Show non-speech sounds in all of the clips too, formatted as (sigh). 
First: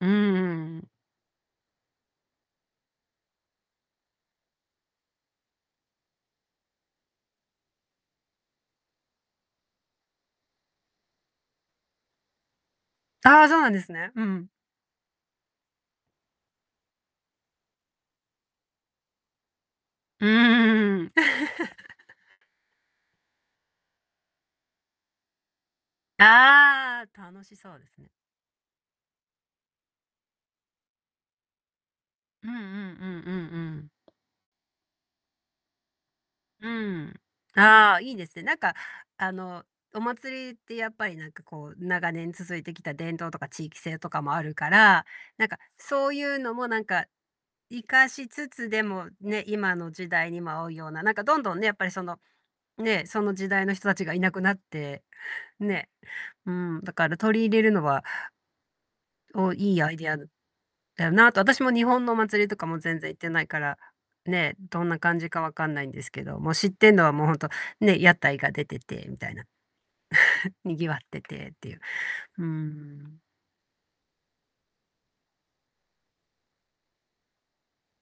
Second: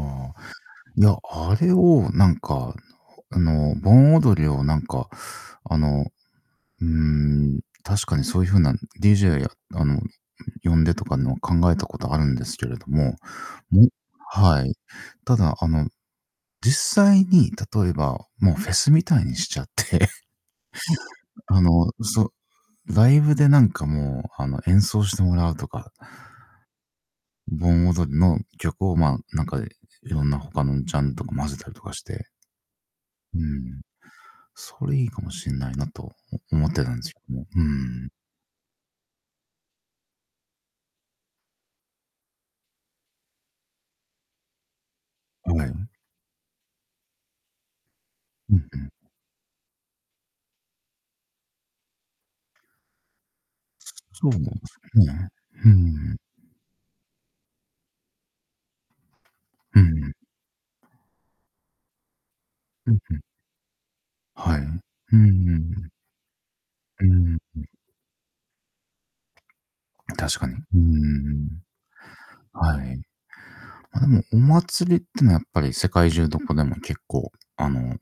うんうあ。んうん。いや、あれをなんか、あの盆踊りをなんかあの。うーん、確かにそういう風な DJ や、あの、呼んでとかの考えたことあるんですけれども、ああ、そうなんでもうすね、うん。はい。ただあの、実際に例えばもうフェスみたいにしちゃって。うーん。あのそ (laughs) う、ライブでなんかもうあの演奏してもらうとかああ、楽しそうで盆すね。踊りの曲をまあ、なんかいろんな他のジャンルとか混ぜたりとかして。うんうんうんううんうん。ん。それいいかもしんないなと、お思うってたんですん。よ。うああ、ん。いいですね。なんかあの、お祭りってやっぱりなんかこう、長年続いてきた伝統とか地域性とかもあるから、なんかはい。そういうのもなんか、生かしつうんつうでん。もね、今の時代にも合うような、なんか、どんどんね、やっぱりその、ね、その時代の人達がいそなうすくね、なって、うーね。ん。うん、だから取り入れるのはお、良ういアイディん。アだだよなと。私も日本のお祭りとかもうん全然う行っん。てないから、ね、はい。うんどんなう感じかんう分かんないん。んですけど、もう知ってんのうはもうほんんとう。ね、屋台が出ててみたいな。確かに。(chuckles) うー賑わってん、てっていう。うーはい。ん。まあ、でも、お祭りっていうのはやっぱり世界中どこでも結構、あの、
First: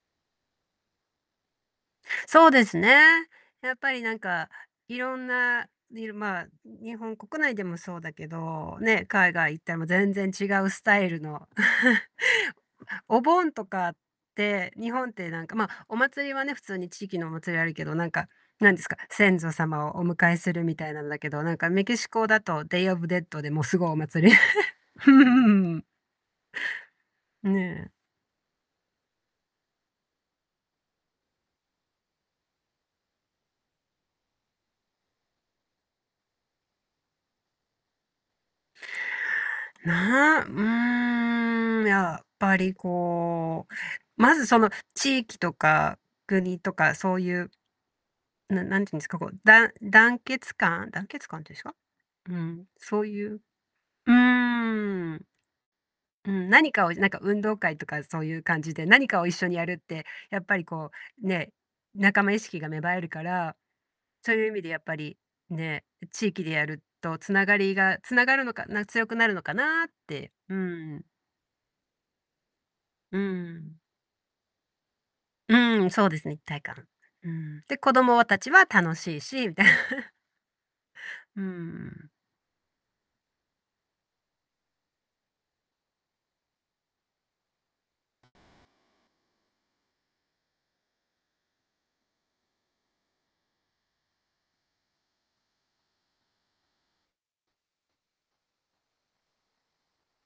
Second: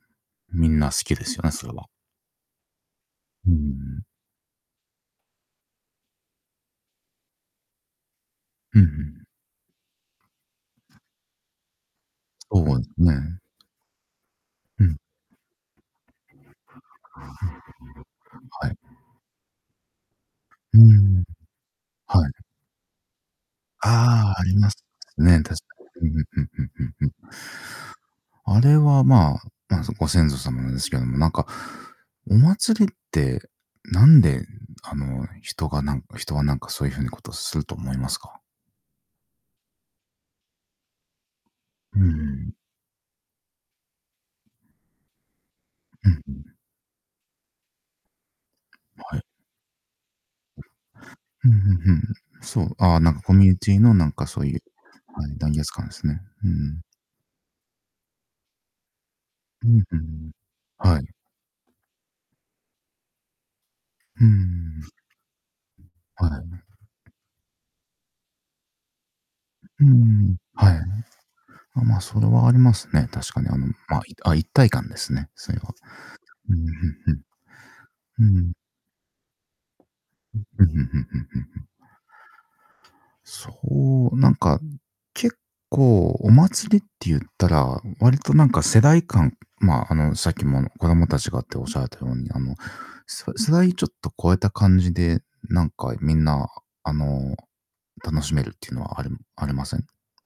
みんな好きですよね、それは。そうですね。うーやっぱりん。なんか色んなりるまあ、日本国内でもそうだけど、うんうね、ん。海外行っても全然違うスタイルの (chuckles) そうですあ、おね。盆とかって、う日ん。本ってなんかまあ、お祭りはね、普通に地域のお祭りあるけど、なんか、は何い。ですか、先祖様をお迎えするみうーたいなんだん。けど、なんかメキシはコだい。とデイオブデッドでもうすごいお祭あり。あ、あります (unintelligible) ね、確 (laughs) かに。うんうんうんうんうんうん。ね。あれは、まあ、ま、そのご先祖様なんですけども、なんかお祭りって、なんであの人が、なんか人は、なんか、そういう風なことをすると思いますか？な、うーん。うやっん。ぱりこう、まず、その地域とかうんうん。国とか、そういう。な何て言うんですはか、い。こう、だん団結感団結感っうん、て言ふうんんすふか、んふん。うそん、う、あそあ、うなんかいコう。ミュニティのなうんかそういう、んうん。はい、団結感ですね。うん、う何ん。かをなんか運動会とかそういう感じで、何かを一緒にやうるっん、ふてん。やっぱりこはい。うね、仲間意識が芽生えるから、うーそういう意味でやん。っぱり、ね、地は域でい。やると繋がりが繋がるのかな強くなるのかうなーって。ん、うはい。ん。まま、それはありますね、う確かに、あの、ん。ま、あ、一体感ですね、それは。うん、そうですね、一うん体う感。んうん。で、子供うん。う達ーん。は楽しいしみたいな。うん、うんうんうんうんうんううん。ん。そう、なんか、結構お祭りって言ったら、割となんか世代間、まあ、あの、さっきも子供達がっておっしゃられたように、あの、そ世代ちょっと超えた感じで、なんかみんなあの、楽しめるっていうのはありありません？